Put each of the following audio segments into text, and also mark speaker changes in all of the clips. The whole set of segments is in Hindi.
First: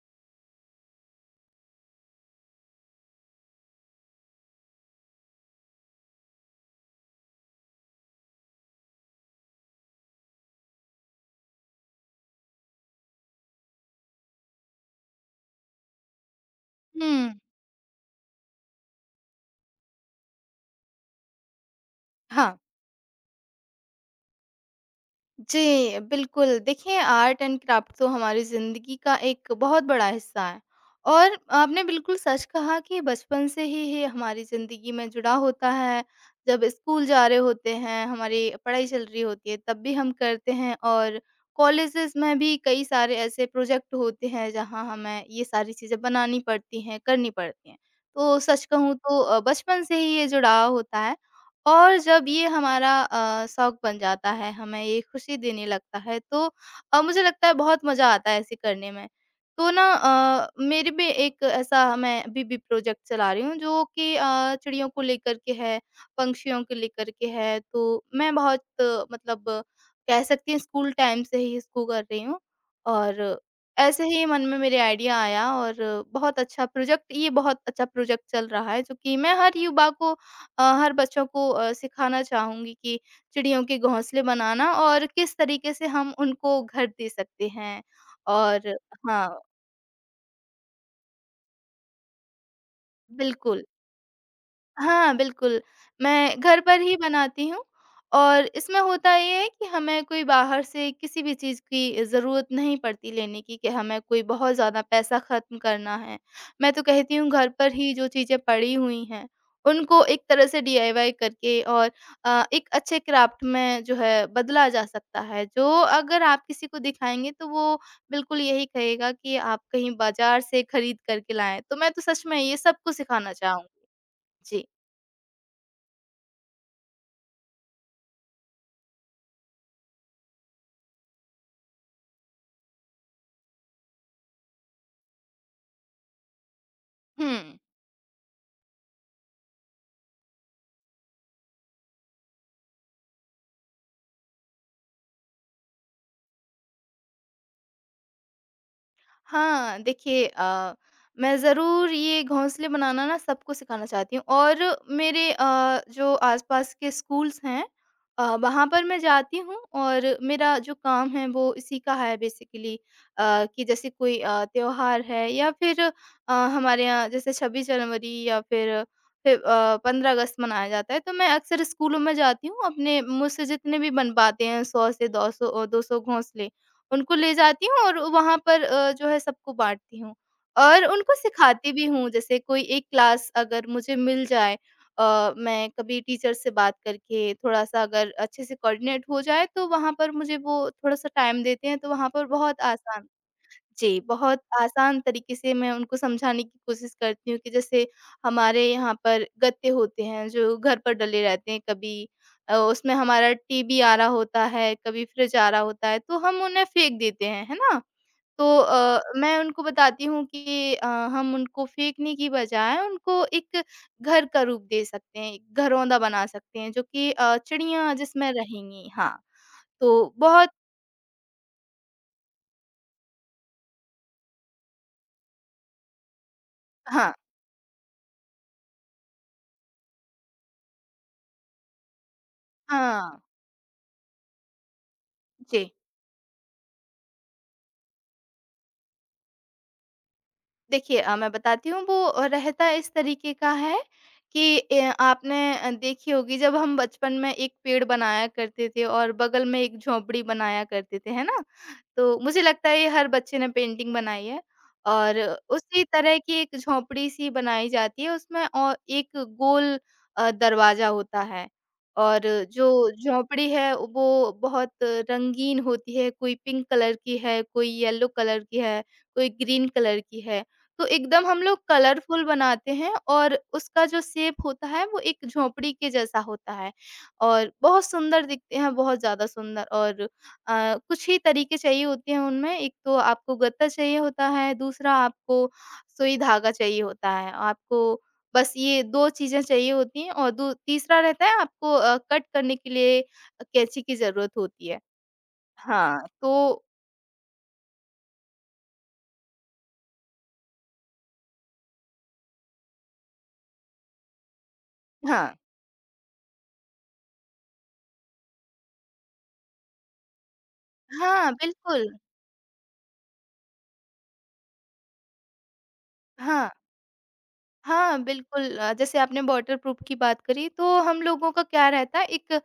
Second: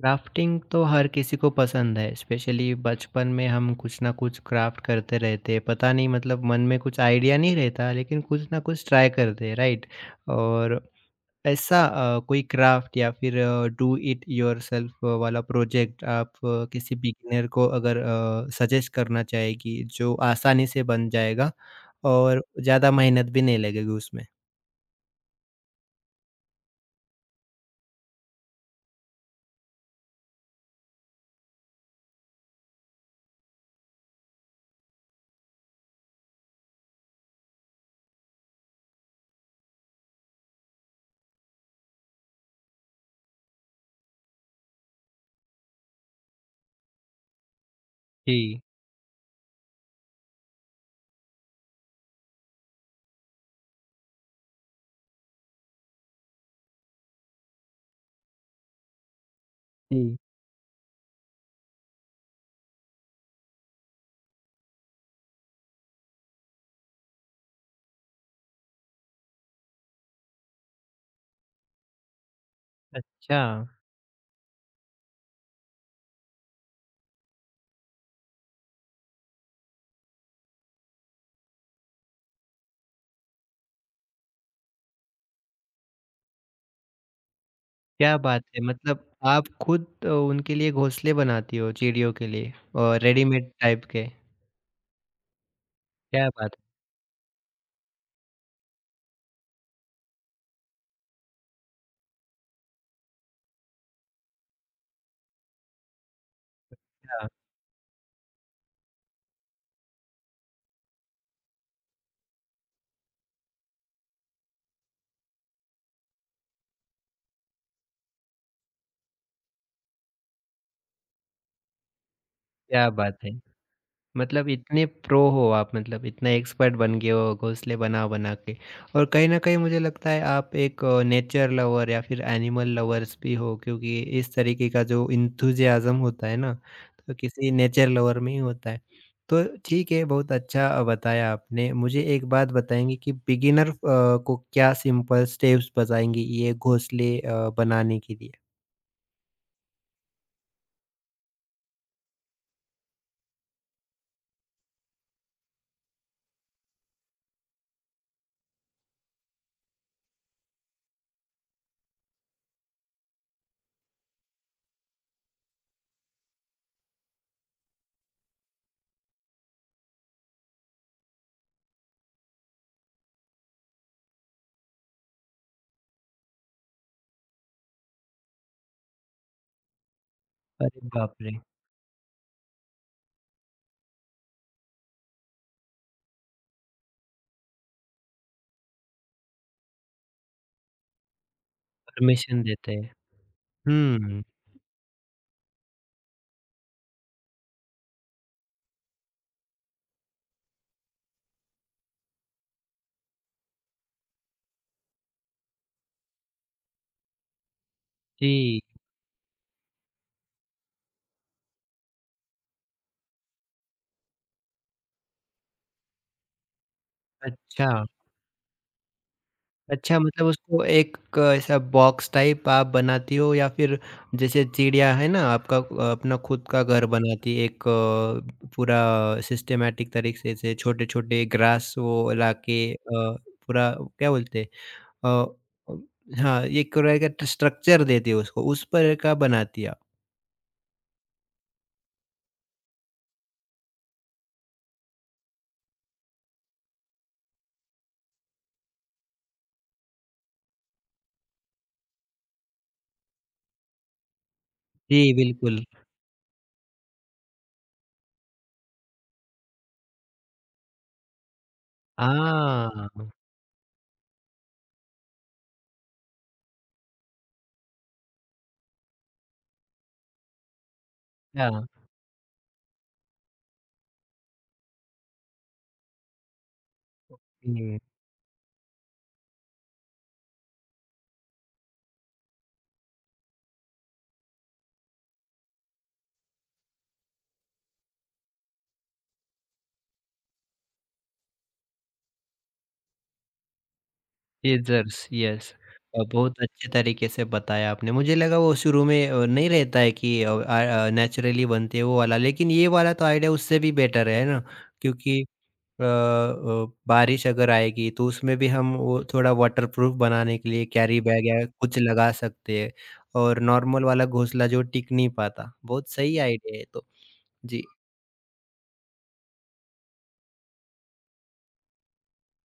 Speaker 1: क्राफ्टिंग तो हर किसी को पसंद है, स्पेशली बचपन में हम कुछ ना कुछ क्राफ्ट करते रहते हैं। पता नहीं मतलब मन में कुछ आइडिया नहीं रहता, लेकिन कुछ ना कुछ ट्राई करते हैं, राइट? और ऐसा कोई क्राफ्ट या फिर डू इट योरसेल्फ वाला प्रोजेक्ट आप किसी
Speaker 2: हुँ,
Speaker 1: बिगिनर को अगर सजेस्ट करना चाहेगी, जो आसानी से बन जाएगा और
Speaker 2: हाँ।
Speaker 1: ज़्यादा मेहनत भी नहीं लगेगी उसमें?
Speaker 2: जी, बिल्कुल। देखिए आर्ट एंड क्राफ्ट तो हमारी ज़िंदगी का एक बहुत बड़ा हिस्सा है और आपने बिल्कुल सच कहा कि बचपन से ही ये हमारी ज़िंदगी में जुड़ा होता है। जब स्कूल जा रहे होते हैं, हमारी पढ़ाई चल रही होती है तब भी हम करते हैं और कॉलेजेस में भी कई सारे ऐसे प्रोजेक्ट होते हैं जहाँ हमें ये सारी चीज़ें बनानी पड़ती हैं, करनी पड़ती हैं। तो
Speaker 1: जी।
Speaker 2: सच कहूँ तो बचपन से ही ये जुड़ाव होता है। और जब ये हमारा शौक बन जाता है, हमें ये खुशी देने लगता है, तो मुझे लगता है बहुत मज़ा आता है ऐसे करने में। तो ना
Speaker 1: जी।
Speaker 2: मेरे में एक ऐसा मैं अभी भी प्रोजेक्ट चला रही हूँ जो कि चिड़ियों को लेकर के है, पंछियों को लेकर के है, तो मैं बहुत मतलब कह सकती हैं स्कूल टाइम से ही इसको कर रही हूँ और
Speaker 1: अच्छा।
Speaker 2: ऐसे ही मन में मेरे आइडिया आया और बहुत अच्छा प्रोजेक्ट चल रहा है, जो कि मैं हर युवा को हर बच्चों को सिखाना चाहूँगी कि चिड़ियों के घोंसले बनाना और किस तरीके से हम उनको घर दे सकते हैं
Speaker 1: क्या बात है!
Speaker 2: और
Speaker 1: मतलब
Speaker 2: हाँ,
Speaker 1: आप खुद उनके लिए घोंसले बनाती हो चिड़ियों के लिए और रेडीमेड
Speaker 2: बिल्कुल।
Speaker 1: टाइप के।
Speaker 2: हाँ, बिल्कुल।
Speaker 1: क्या
Speaker 2: मैं
Speaker 1: बात
Speaker 2: घर
Speaker 1: है!
Speaker 2: पर ही बनाती हूँ और इसमें होता ये है कि हमें कोई बाहर से किसी भी चीज़ की ज़रूरत नहीं पड़ती लेने की कि हमें कोई बहुत ज़्यादा पैसा ख़त्म करना है। मैं तो कहती
Speaker 1: क्या
Speaker 2: हूँ घर पर ही जो चीज़ें पड़ी हुई हैं, उनको एक तरह से डीआईवाई करके और एक अच्छे क्राफ़्ट में जो है बदला जा सकता है। जो अगर आप किसी को दिखाएँगे तो वो बिल्कुल यही कहेगा कि आप कहीं बाज़ार से खरीद कर के लाएँ। तो मैं तो सच में ये
Speaker 1: क्या
Speaker 2: सबको
Speaker 1: बात है!
Speaker 2: सिखाना चाहूँगी।
Speaker 1: मतलब
Speaker 2: जी।
Speaker 1: इतने प्रो हो आप मतलब इतना एक्सपर्ट बन गए हो घोंसले बना बना के और कहीं ना कहीं मुझे लगता है आप एक नेचर लवर या फिर एनिमल लवर्स भी हो, क्योंकि इस तरीके का जो इंथुजियाज्म होता है ना, तो किसी
Speaker 2: हुँ।
Speaker 1: नेचर लवर में ही होता है। तो ठीक है, बहुत अच्छा बताया आपने। मुझे एक बात बताएंगे कि बिगिनर को क्या सिंपल स्टेप्स बताएंगी ये घोंसले बनाने के लिए?
Speaker 2: हाँ, देखिए मैं ज़रूर ये घोंसले बनाना ना सबको सिखाना चाहती हूँ और मेरे जो आस-पास के स्कूल्स हैं वहाँ पर मैं जाती हूँ और मेरा जो काम है वो इसी का है बेसिकली कि जैसे कोई त्योहार है या फिर हमारे यहाँ जैसे 26 जनवरी या फिर 15 अगस्त मनाया जाता है, तो मैं अक्सर स्कूलों में जाती हूँ अपने मुझसे जितने भी बन पाते हैं 100 से 200 200 घोंसले उनको ले जाती हूँ और वहाँ पर जो है सबको बाँटती हूँ।
Speaker 1: अरे
Speaker 2: और उनको
Speaker 1: बाप रे!
Speaker 2: सिखाती भी हूँ जैसे कोई एक क्लास अगर मुझे मिल जाए मैं कभी टीचर से बात करके थोड़ा-सा अगर अच्छे से कोऑर्डिनेट हो जाए तो वहाँ पर मुझे वो थोड़ा-सा टाइम देते हैं तो वहाँ पर
Speaker 1: परमिशन
Speaker 2: बहुत
Speaker 1: देते हैं?
Speaker 2: आसान जी,
Speaker 1: हम्म।
Speaker 2: बहुत आसान तरीके से मैं उनको समझाने की कोशिश करती हूँ कि जैसे हमारे यहाँ पर गत्ते होते हैं जो घर पर डले रहते हैं, कभी उसमें हमारा टीवी आ रहा होता है, कभी फ्रिज आ रहा होता है, तो हम उन्हें फेंक देते हैं, है ना? तो
Speaker 1: जी।
Speaker 2: मैं उनको बताती हूँ कि हम उनको फेंकने की बजाय उनको एक घर का रूप दे सकते हैं, एक घरौंदा बना सकते हैं जो कि
Speaker 1: अच्छा।
Speaker 2: चिड़ियाँ जिसमें रहेंगी। हाँ,
Speaker 1: अच्छा,
Speaker 2: तो
Speaker 1: मतलब
Speaker 2: बहुत
Speaker 1: उसको एक क ऐसा बॉक्स टाइप आप बनाती हो या फिर जैसे चिड़िया है ना, आपका अपना खुद का घर
Speaker 2: हाँ,
Speaker 1: बनाती है एक पूरा सिस्टमैटिक तरीके से, छोटे-छोटे ग्रास वो लाके
Speaker 2: हाँ,
Speaker 1: पूरा क्या बोलते हैं अ
Speaker 2: जी।
Speaker 1: अ, हाँ, एक रहेगा ट स्ट्रक्चर देती है उसको, उस पर का बनाती है आप।
Speaker 2: देखिए मैं बताती हूँ वो रहता इस तरीके का है कि आपने देखी होगी जब हम बचपन में एक पेड़ बनाया करते थे और बगल में एक झोपड़ी बनाया करते थे है ना तो मुझे लगता है ये हर बच्चे ने पेंटिंग बनाई है
Speaker 1: जी,
Speaker 2: और
Speaker 1: बिल्कुल।
Speaker 2: उसी तरह की एक झोपड़ी सी बनाई जाती है उसमें और एक गोल दरवाजा होता है और जो
Speaker 1: हाँ,
Speaker 2: झोपड़ी है वो बहुत रंगीन होती है कोई पिंक कलर की है कोई येलो कलर की है कोई ग्रीन कलर की है तो एकदम हम लोग
Speaker 1: अच्छा।
Speaker 2: कलरफुल बनाते हैं और उसका जो शेप होता है वो एक झोंपड़ी के जैसा होता है और
Speaker 1: हुँ।
Speaker 2: बहुत सुंदर दिखते हैं, बहुत ज़्यादा सुंदर और कुछ ही तरीके चाहिए होते हैं उनमें। एक तो आपको गत्ता चाहिए होता है, दूसरा आपको सुई धागा चाहिए होता है। आपको बस ये 2 चीज़ें चाहिए होती हैं और दू तीसरा रहता है आपको कट करने के लिए कैंची की ज़रूरत होती है।
Speaker 1: Scissors, yes.
Speaker 2: हाँ।
Speaker 1: बहुत
Speaker 2: तो
Speaker 1: अच्छे तरीके से बताया आपने। मुझे लगा वो शुरू में नहीं रहता है कि नेचुरली बनते हैं वो वाला, लेकिन ये वाला तो आइडिया उससे भी बेटर है ना? क्योंकि
Speaker 2: हाँ।
Speaker 1: बारिश अगर आएगी तो उसमें भी हम वो थोड़ा वाटरप्रूफ बनाने के लिए कैरी बैग
Speaker 2: हाँ,
Speaker 1: या कुछ
Speaker 2: बिल्कुल।
Speaker 1: लगा सकते हैं, और नॉर्मल वाला घोंसला जो टिक नहीं पाता। बहुत सही
Speaker 2: हाँ।
Speaker 1: आइडिया है ये तो। जी।
Speaker 2: हाँ, बिल्कुल जैसे आपने वाटरप्रूफ की बात करी तो हम लोगों का क्या रहता है एक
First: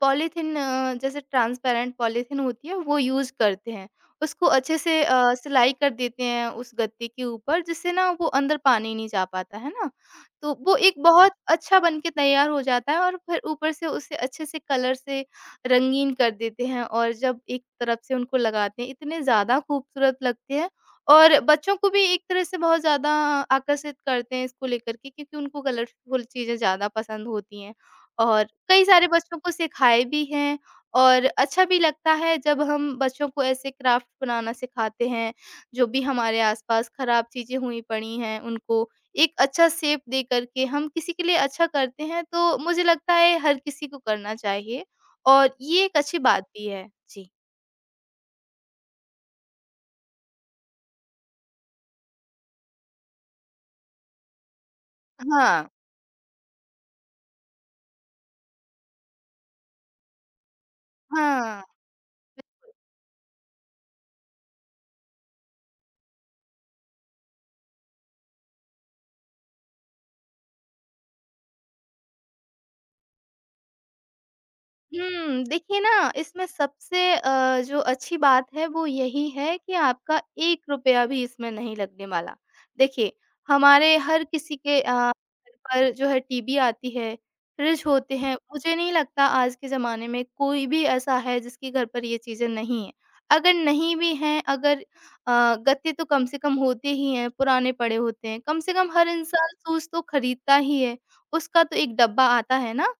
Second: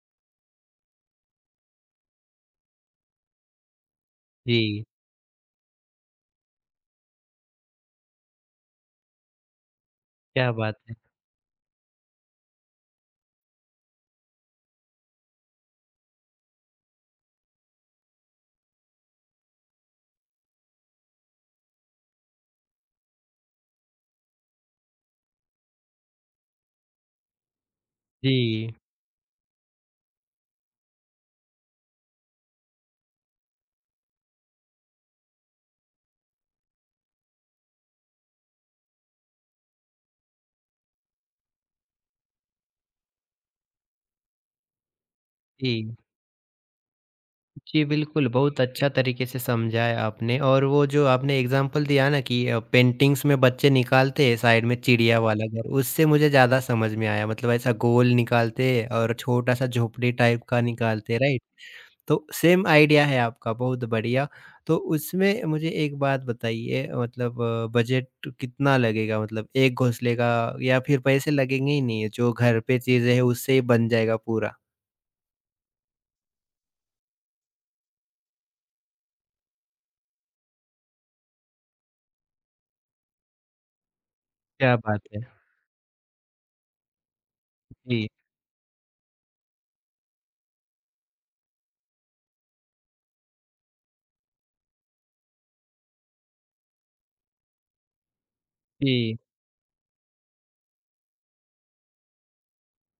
Speaker 2: पॉलीथीन जैसे ट्रांसपेरेंट पॉलीथीन होती है वो यूज़ करते हैं। उसको अच्छे
Speaker 1: जी,
Speaker 2: से सिलाई कर देते हैं उस गत्ते के ऊपर जिससे ना वो अंदर पानी नहीं जा पाता, है ना?
Speaker 1: क्या
Speaker 2: तो वो
Speaker 1: बात
Speaker 2: एक
Speaker 1: है।
Speaker 2: बहुत अच्छा बन के तैयार हो जाता है और फिर ऊपर से उसे अच्छे से कलर से रंगीन कर देते हैं और जब एक तरफ से उनको लगाते हैं, इतने ज़्यादा खूबसूरत लगते हैं और बच्चों को भी एक तरह से बहुत ज़्यादा आकर्षित करते हैं इसको लेकर के क्योंकि उनको कलरफुल चीज़ें ज़्यादा पसंद होती हैं और
Speaker 1: जी।
Speaker 2: कई सारे बच्चों को सिखाए भी हैं और अच्छा भी लगता है जब हम बच्चों को ऐसे क्राफ्ट बनाना सिखाते हैं, जो भी हमारे आसपास खराब चीज़ें हुई पड़ी हैं, उनको एक अच्छा शेप दे कर के हम किसी के लिए अच्छा करते हैं, तो मुझे लगता है हर किसी को करना चाहिए और ये
Speaker 1: जी।
Speaker 2: एक अच्छी बात भी है। जी।
Speaker 1: जी, बिल्कुल, बहुत अच्छा तरीके से समझाया आपने। और वो जो आपने एग्ज़ाम्पल दिया ना कि पेंटिंग्स में बच्चे निकालते हैं साइड में चिड़िया हुँ। वाला
Speaker 2: हाँ।
Speaker 1: घर, उससे मुझे ज़्यादा समझ में आया। मतलब ऐसा गोल निकालते हैं और छोटा-सा झोपड़ी टाइप का निकालते, राइट?
Speaker 2: हाँ।
Speaker 1: तो सेम आइडिया है आपका, बहुत बढ़िया। तो उसमें मुझे एक बात बताइए, मतलब बजट कितना लगेगा? मतलब 1 घोंसले का, या फिर पैसे लगेंगे ही नहीं, जो घर पे चीज़ें हैं उससे ही बन जाएगा पूरा?
Speaker 2: हुँ, देखिए ना इसमें सबसे जो अच्छी बात है वो यही है कि आपका ₹1 भी इसमें नहीं लगने वाला। देखिए, हमारे हर किसी
Speaker 1: क्या
Speaker 2: के
Speaker 1: बात है!
Speaker 2: घर पर जो है टीवी आती है, फ्रिज
Speaker 1: जी,
Speaker 2: होते हैं, मुझे नहीं लगता आज के ज़माने में कोई भी ऐसा है जिसके घर पर ये चीज़ें नहीं हैं। अगर नहीं भी हैं, अगर अ, गत्ते तो कम से कम होते ही हैं, पुराने पड़े होते हैं, कम से कम हर
Speaker 1: जी।
Speaker 2: इंसान शूज़ तो खरीदता ही है, उसका तो एक डब्बा आता है ना।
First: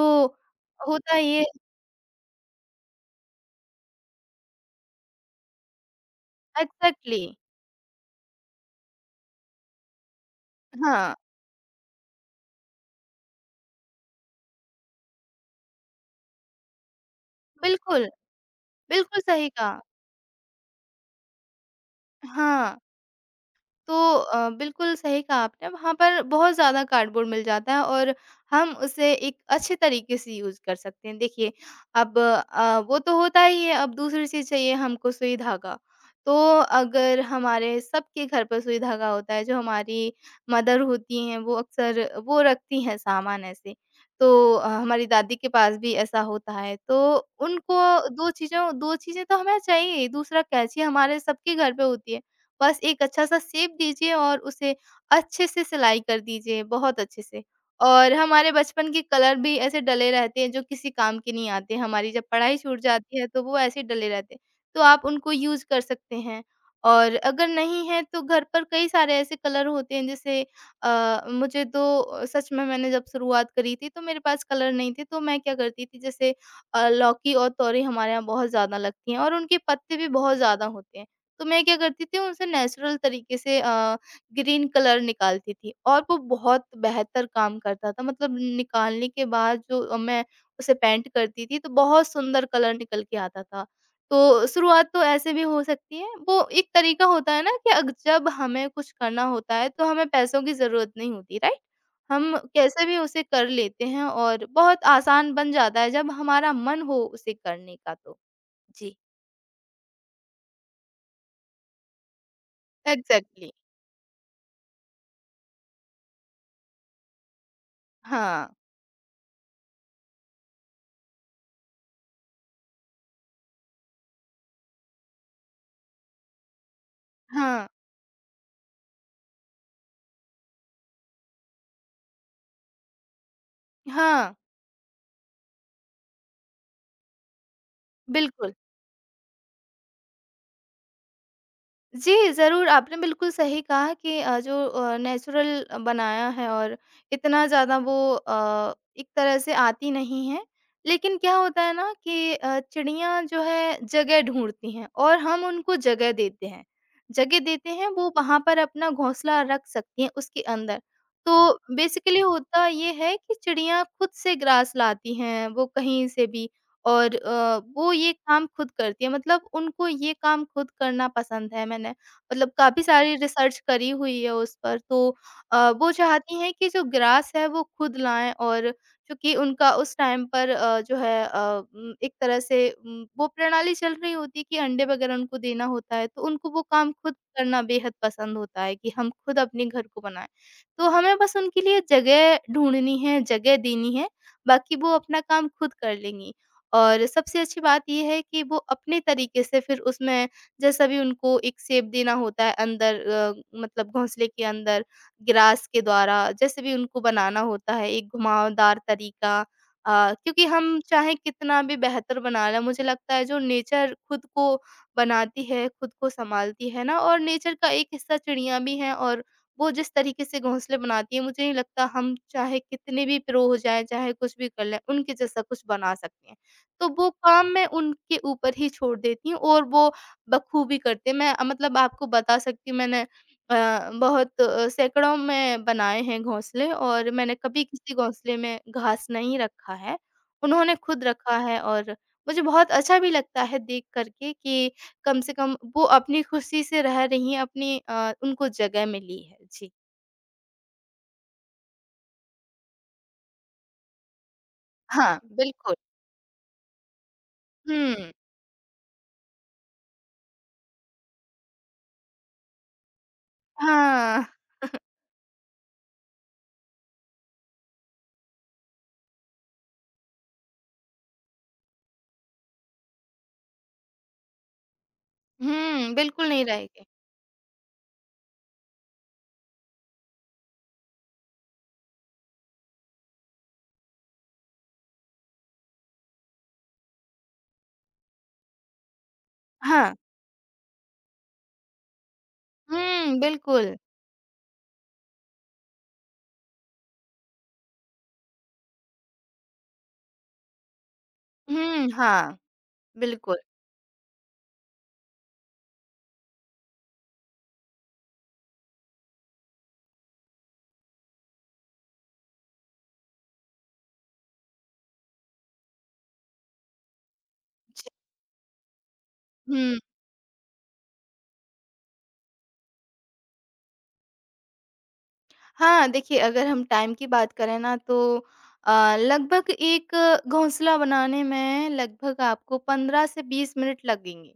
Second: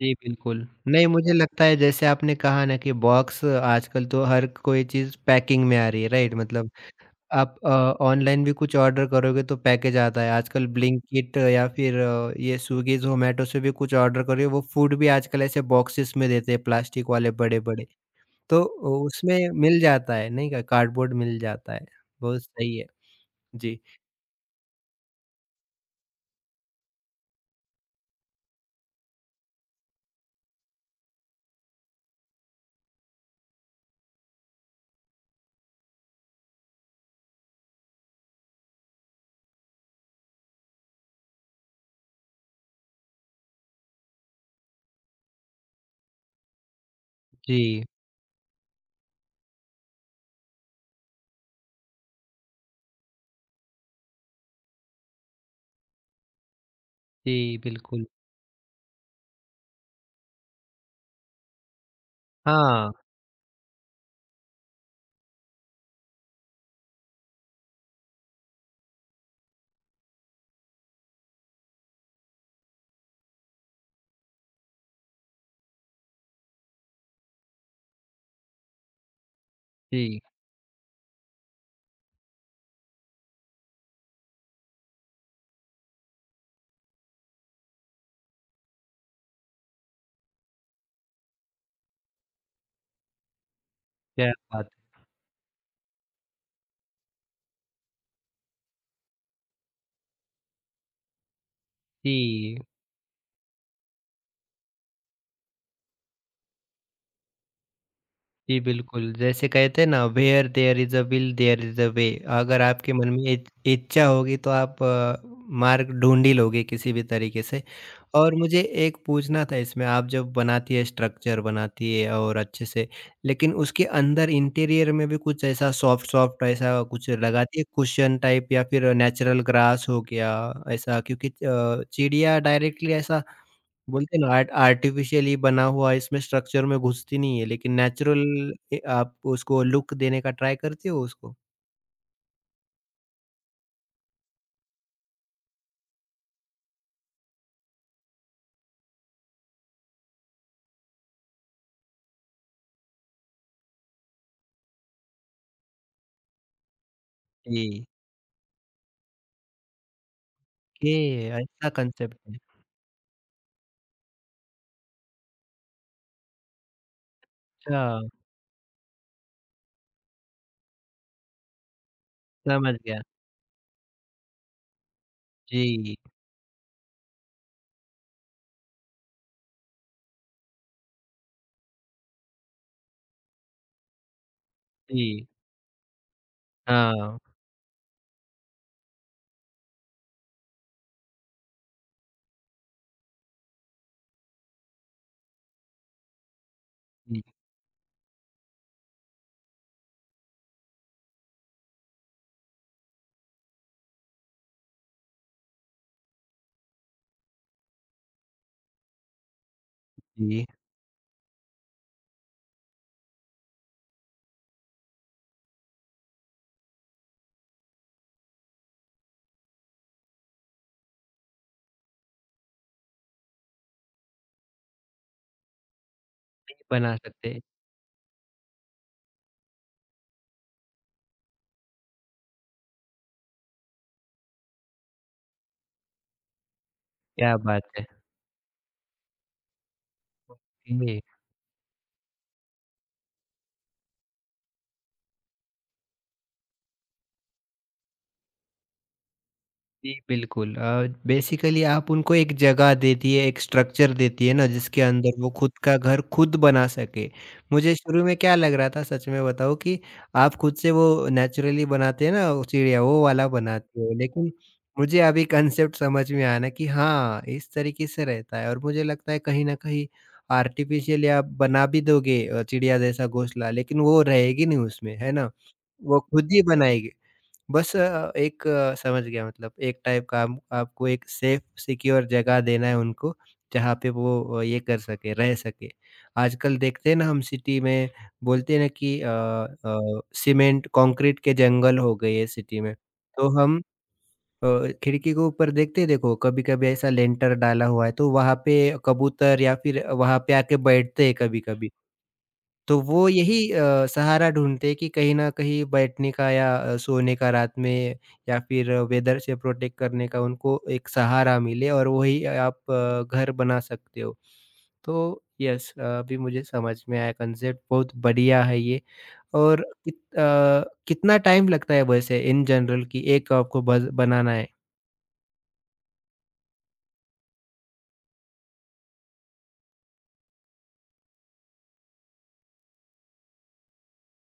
Speaker 1: जी, बिल्कुल। नहीं,
Speaker 2: होता
Speaker 1: मुझे
Speaker 2: ये
Speaker 1: लगता है जैसे आपने कहा ना कि बॉक्स आजकल तो हर कोई चीज़ पैकिंग में आ रही है, राइट? मतलब
Speaker 2: एग्ज़ैक्टली
Speaker 1: आप ऑनलाइन भी कुछ ऑर्डर करोगे तो पैकेज आता है। आजकल
Speaker 2: हाँ,
Speaker 1: ब्लिंकिट या फिर ये स्विगी, ज़ोमैटो से भी कुछ ऑर्डर करोगे, वो फूड भी आजकल ऐसे बॉक्सेस में देते हैं, प्लास्टिक वाले बड़े-बड़े।
Speaker 2: बिल्कुल,
Speaker 1: तो
Speaker 2: बिल्कुल सही
Speaker 1: उसमें
Speaker 2: कहा।
Speaker 1: मिल जाता है, नहीं क्या? कार्डबोर्ड मिल जाता है। बहुत
Speaker 2: हाँ,
Speaker 1: सही है। जी।
Speaker 2: तो बिल्कुल सही कहा आपने, वहाँ पर बहुत ज़्यादा कार्डबोर्ड मिल जाता है और हम उसे एक अच्छे तरीके से यूज़ कर सकते हैं। देखिए, अब वो तो होता ही है, अब दूसरी चीज़ चाहिए हमको सुई धागा। तो अगर हमारे सबके घर पर सुई धागा होता है, जो हमारी मदर होती हैं, वो अक्सर वो रखती हैं सामान ऐसे। तो हमारी दादी के पास भी ऐसा होता है, तो
Speaker 1: जी,
Speaker 2: उनको 2 चीज़ें तो हमें चाहिए ही, दूसरा कैंची हमारे सबके घर पे होती है। बस एक अच्छा-सा शेप दीजिए और उसे अच्छे से सिलाई कर दीजिए, बहुत अच्छे से।
Speaker 1: जी, बिल्कुल।
Speaker 2: और हमारे बचपन के कलर भी ऐसे डले रहते हैं जो किसी काम के नहीं आते, हमारी जब पढ़ाई छूट
Speaker 1: हाँ,
Speaker 2: जाती है तो वो ऐसे ही डले रहते हैं, तो आप उनको यूज़ कर सकते हैं। और अगर नहीं है तो घर पर कई सारे ऐसे कलर होते हैं जैसे सच में मैंने जब शुरुआत करी थी तो मेरे पास कलर नहीं थे तो मैं क्या करती थी जैसे लौकी और तोरई हमारे यहाँ बहुत ज़्यादा लगती हैं और उनके पत्ते भी
Speaker 1: जी,
Speaker 2: बहुत ज़्यादा होते हैं। तो मैं क्या करती थी उनसे नेचुरल तरीके से ग्रीन कलर निकालती थी और वो बहुत बेहतर काम करता था मतलब निकालने के बाद जो मैं उसे पेंट करती थी तो बहुत सुंदर कलर निकल के आता था।
Speaker 1: क्या
Speaker 2: तो
Speaker 1: बात!
Speaker 2: शुरुआत तो ऐसे भी हो सकती है। वो एक तरीका होता है ना कि अग जब हमें कुछ करना होता है तो हमें पैसों की ज़रूरत नहीं होती, राइट? हम
Speaker 1: जी।
Speaker 2: कैसे भी उसे कर लेते हैं और बहुत आसान बन जाता है जब हमारा मन हो उसे करने का तो।
Speaker 1: जी,
Speaker 2: जी।
Speaker 1: बिल्कुल। जैसे कहते हैं ना, where there is a will there is a way. अगर आपके मन में इत
Speaker 2: एग्ज़ैक्टली।
Speaker 1: इच्छा होगी तो आप मार्ग ढूँढ ही लोगे किसी भी तरीके से। और
Speaker 2: हाँ।
Speaker 1: मुझे एक पूछना था, इसमें आप जब बनाती है स्ट्रक्चर बनाती है और अच्छे से, लेकिन उसके अंदर इंटीरियर में भी कुछ ऐसा सॉफ्ट-सॉफ्ट ऐसा कुछ लगाती है
Speaker 2: हाँ।
Speaker 1: कुशन टाइप, या फिर नेचुरल ग्रास हो गया, ऐसा? क्योंकि चिड़िया डायरेक्टली ऐसा, बोलते हैं ना,
Speaker 2: हाँ,
Speaker 1: आर्टिफिशियली बना हुआ इसमें स्ट्रक्चर में घुसती नहीं है, लेकिन नेचुरल
Speaker 2: बिल्कुल।
Speaker 1: ए आप उसको लुक देने का ट्राई करते हो उसको?
Speaker 2: जी, ज़रूर, आपने बिल्कुल सही कहा कि नेचुरल बनाया है और इतना ज़्यादा वो एक तरह से आती नहीं है। लेकिन क्या होता है ना कि चिड़िया जो है जगह ढूँढती हैं और हम उनको जगह देते हैं। जगह देते
Speaker 1: जी,
Speaker 2: हैं, वो वहाँ पर अपना घोंसला रख सकती हैं उसके अंदर।
Speaker 1: ये
Speaker 2: तो
Speaker 1: ऐसा कांसेप्ट
Speaker 2: बेसिकली
Speaker 1: है।
Speaker 2: होता ये है कि चिड़िया खुद से ग्रास लाती हैं, वो कहीं से भी। और वो
Speaker 1: अच्छा,
Speaker 2: ये काम खुद करती है मतलब उनको ये काम खुद करना पसंद है मैंने मतलब
Speaker 1: समझ
Speaker 2: काफ़ी
Speaker 1: गया।
Speaker 2: सारी रिसर्च करी हुई है उस पर तो वो
Speaker 1: जी,
Speaker 2: चाहती हैं कि जो ग्रास है वो खुद लाएँ और चूँकि उनका उस टाइम पर अ, जो है अ, उम, एक तरह से वो प्रणाली चल रही होती है कि अंडे वगैरह
Speaker 1: जी।
Speaker 2: उनको देना होता है तो उनको वो काम खुद
Speaker 1: हाँ,
Speaker 2: करना बेहद पसंद होता है कि हम खुद अपने घर को बनाएँ। तो हमें बस उनके लिए जगह ढूँढनी है, जगह देनी है, बाकी वो अपना काम खुद कर लेंगी। और
Speaker 1: जी,
Speaker 2: सबसे अच्छी बात ये है कि वो अपने तरीके से फिर उसमें जैसा भी उनको एक शेप देना होता है अंदर मतलब घोंसले के अंदर ग्रास के द्वारा जैसे भी उनको बनाना होता है एक घुमावदार तरीका
Speaker 1: जी।
Speaker 2: क्योंकि हम चाहे कितना भी बेहतर बना लें मुझे लगता है जो नेचर खुद को बनाती है खुद को संभालती है ना और नेचर का एक हिस्सा चिड़िया भी है और वो जिस तरीके से घोंसले बनाती है मुझे नहीं लगता हम चाहे कितने भी प्रो हो जाए चाहे कुछ भी कर लें उनके जैसा कुछ बना सकते हैं
Speaker 1: नहीं
Speaker 2: तो
Speaker 1: बना
Speaker 2: वो
Speaker 1: सकते,
Speaker 2: काम मैं उनके ऊपर ही छोड़ देती हूँ और वो बखूबी करते हैं। मतलब आपको बता सकती हूँ मैंने अ, बहुत अ, सैकड़ों में बनाए हैं घोंसले और मैंने
Speaker 1: क्या बात
Speaker 2: कभी
Speaker 1: है!
Speaker 2: किसी घोंसले में घास नहीं रखा है। उन्होंने
Speaker 1: ओके।
Speaker 2: खुद रखा है और मुझे बहुत अच्छा भी लगता है देख कर के कि कम से कम वो अपनी खुशी से रह रही हैं, अपनी उनको जगह मिली है। जी।
Speaker 1: जी, बिल्कुल बेसिकली आप उनको एक जगह देती है, एक स्ट्रक्चर देती है ना, जिसके
Speaker 2: हाँ,
Speaker 1: अंदर वो खुद
Speaker 2: बिल्कुल।
Speaker 1: का घर खुद बना सके। मुझे शुरू
Speaker 2: हुँ।
Speaker 1: में क्या लग रहा था सच में बताऊँ कि आप खुद से वो नेचुरली बनाते हैं ना, वो चिड़िया वो वाला बनाते हो।
Speaker 2: हाँ।
Speaker 1: लेकिन मुझे अभी कॉन्सेप्ट समझ में आया ना कि हाँ, इस तरीके से रहता है, और मुझे लगता है कहीं न कहीं आर्टिफ़िशियली आप बना भी दोगे चिड़िया जैसा घोंसला, लेकिन वो रहेगी नहीं उसमें, है ना?
Speaker 2: हुँ,
Speaker 1: वो
Speaker 2: बिल्कुल
Speaker 1: खुद ही
Speaker 2: नहीं रहेंगे।
Speaker 1: बनाएगी। बस एक समझ गया, मतलब एक टाइप का आप आपको एक सेफ सिक्योर जगह देना है उनको, जहाँ पे वो ये कर सके, रह सके। आजकल देखते हैं ना हम सिटी में, बोलते हैं ना कि
Speaker 2: हाँ।
Speaker 1: सीमेंट, कंक्रीट के जंगल हो गए हैं सिटी में।
Speaker 2: हुँ,
Speaker 1: तो हम
Speaker 2: बिल्कुल।
Speaker 1: अ, खिड़की के ऊपर देखते हैं, देखो कभी-कभी ऐसा लेंटर डाला हुआ है, तो वहाँ पे कबूतर या फिर वहाँ पे आके बैठते हैं कभी-कभी।
Speaker 2: हुँ, हाँ,
Speaker 1: तो वो यही
Speaker 2: बिल्कुल।
Speaker 1: सहारा ढूँढते हैं कि कहीं न कहीं बैठने का, या सोने का रात में, या फिर वेदर से प्रोटेक्ट करने का उनको एक सहारा मिले, और वही आप घर बना सकते हो। तो यस, अभी मुझे समझ में आया कॉन्सेप्ट,
Speaker 2: जी।
Speaker 1: बहुत बढ़िया है ये। और
Speaker 2: हुँ,
Speaker 1: कितना टाइम लगता है वैसे इन जनरल कि एक आपको बज बनाना है?
Speaker 2: हाँ, देखिए अगर हम टाइम की बात करें ना तो अ, लगभग एक घोंसला बनाने में लगभग आपको 15 से 20 मिनट लगेंगे।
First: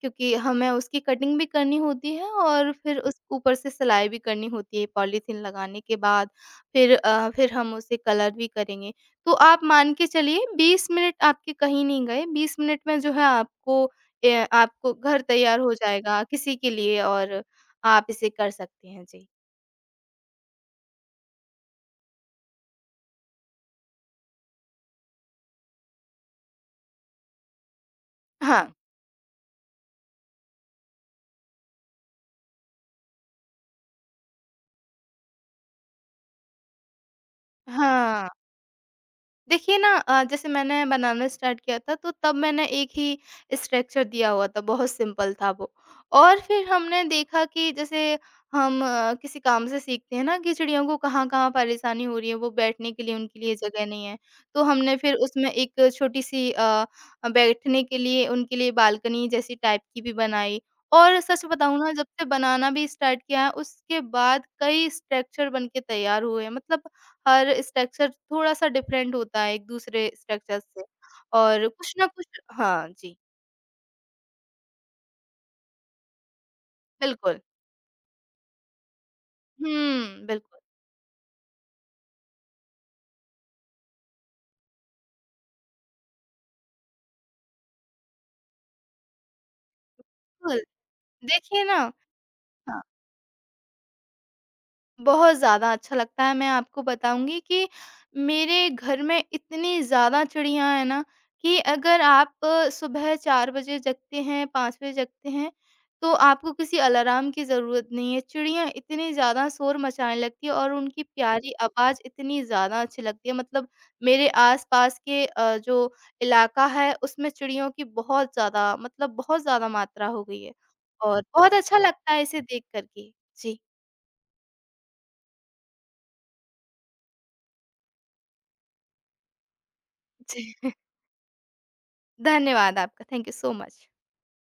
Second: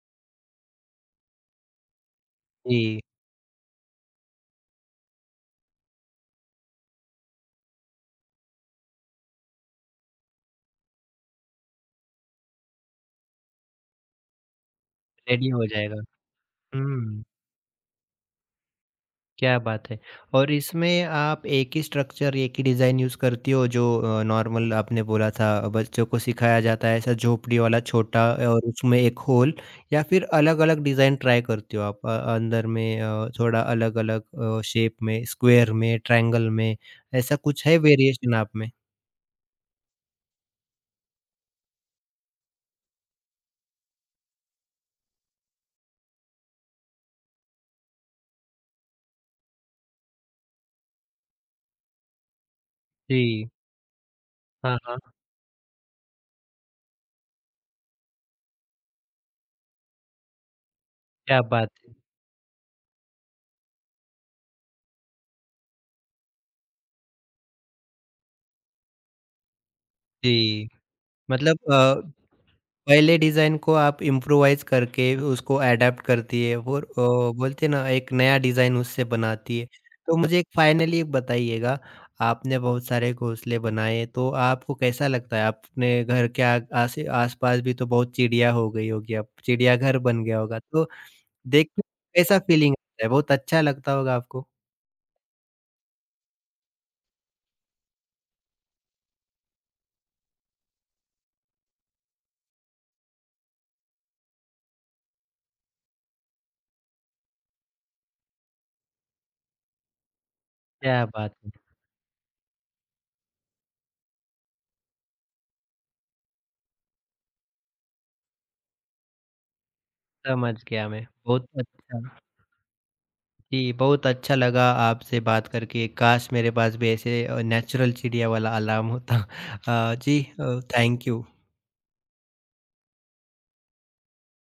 Speaker 2: क्योंकि हमें उसकी कटिंग भी करनी होती है और फिर
Speaker 1: जी,
Speaker 2: उस ऊपर से सिलाई भी करनी होती है पॉलीथीन लगाने के बाद। फिर हम उसे कलर भी करेंगे। तो आप मान के चलिए 20 मिनट आपके कहीं नहीं गए, 20 मिनट में जो है आपको ए आपको घर
Speaker 1: रेडी
Speaker 2: तैयार
Speaker 1: हो
Speaker 2: हो
Speaker 1: जाएगा।
Speaker 2: जाएगा किसी के लिए
Speaker 1: हुँ।
Speaker 2: और आप इसे कर सकते हैं। जी।
Speaker 1: क्या बात है! और इसमें आप एक ही स्ट्रक्चर, एक ही डिज़ाइन यूज़ करती हो जो नॉर्मल आपने बोला था बच्चों को सिखाया जाता है, ऐसा झोपड़ी वाला छोटा, और
Speaker 2: हाँ।
Speaker 1: उसमें एक होल, या फिर अलग-अलग डिज़ाइन ट्राई करती हो आप अंदर में थोड़ा अलग-अलग शेप में, स्क्वायर में, ट्रायंगल में, ऐसा कुछ है
Speaker 2: हाँ,
Speaker 1: वेरिएशन आप में?
Speaker 2: देखिए ना जैसे मैंने बनाना स्टार्ट किया था तो तब मैंने एक ही स्ट्रक्चर दिया हुआ था, बहुत सिंपल था वो। और फिर हमने देखा कि जैसे हम किसी काम से सीखते हैं ना कि चिड़ियों को कहाँ-कहाँ परेशानी हो रही है, वो बैठने के लिए उनके
Speaker 1: जी,
Speaker 2: लिए जगह नहीं है। तो
Speaker 1: हाँ,
Speaker 2: हमने
Speaker 1: हाँ,
Speaker 2: फिर उसमें एक छोटी-सी बैठने के लिए उनके लिए बालकनी जैसी टाइप की भी बनाई। और
Speaker 1: क्या
Speaker 2: सच
Speaker 1: बात
Speaker 2: बताऊँ ना
Speaker 1: है!
Speaker 2: जब से बनाना भी स्टार्ट किया है उसके बाद कई स्ट्रक्चर बन के तैयार हुए हैं। मतलब हर स्ट्रक्चर थोड़ा-सा डिफरेंट होता है एक-दूसरे स्ट्रक्चर
Speaker 1: जी,
Speaker 2: से
Speaker 1: मतलब
Speaker 2: और कुछ ना कुछ हाँ जी,
Speaker 1: पहले डिज़ाइन को आप इम्प्रोवाइज़ करके उसको एडैप्ट करती है, और
Speaker 2: बिल्कुल।
Speaker 1: बोलते हैं ना, एक नया डिज़ाइन उससे बनाती है। तो
Speaker 2: हुँ,
Speaker 1: मुझे एक
Speaker 2: बिल्कुल।
Speaker 1: फाइनली बताइएगा, आपने बहुत सारे घोंसले बनाए तो आपको कैसा लगता है? अपने घर के आ आसे आस-पास भी तो बहुत चिड़िया हो गई होगी अब, चिड़ियाघर बन गया होगा तो
Speaker 2: देखिए
Speaker 1: देख
Speaker 2: ना
Speaker 1: के कैसा फीलिंग आता है? बहुत अच्छा लगता होगा आपको?
Speaker 2: बहुत ज़्यादा अच्छा लगता है। मैं आपको बताऊँगी कि मेरे घर में इतनी ज़्यादा चिड़ियाँ हैं ना कि अगर आप सुबह 4 बजे जगते हैं, 5 बजे जगते हैं, तो आपको किसी अलार्म की ज़रूरत नहीं है। चिड़ियाँ इतनी ज़्यादा शोर मचाने लगती हैं और उनकी
Speaker 1: क्या बात है!
Speaker 2: प्यारी आवाज़ इतनी ज़्यादा अच्छी लगती है। मतलब मेरे आस-पास के जो इलाका है, उसमें चिड़ियों की बहुत ज़्यादा मतलब बहुत ज़्यादा मात्रा हो गई है
Speaker 1: समझ गया मैं,
Speaker 2: और
Speaker 1: बहुत
Speaker 2: बहुत अच्छा लगता
Speaker 1: अच्छा।
Speaker 2: है इसे देख कर के। जी।
Speaker 1: जी, बहुत अच्छा लगा आपसे बात करके। काश मेरे पास भी ऐसे नेचुरल चिड़िया वाला अलार्म होता। अ, जी
Speaker 2: जी।
Speaker 1: अ, थैंक यू।
Speaker 2: धन्यवाद आपका। Thank you so much.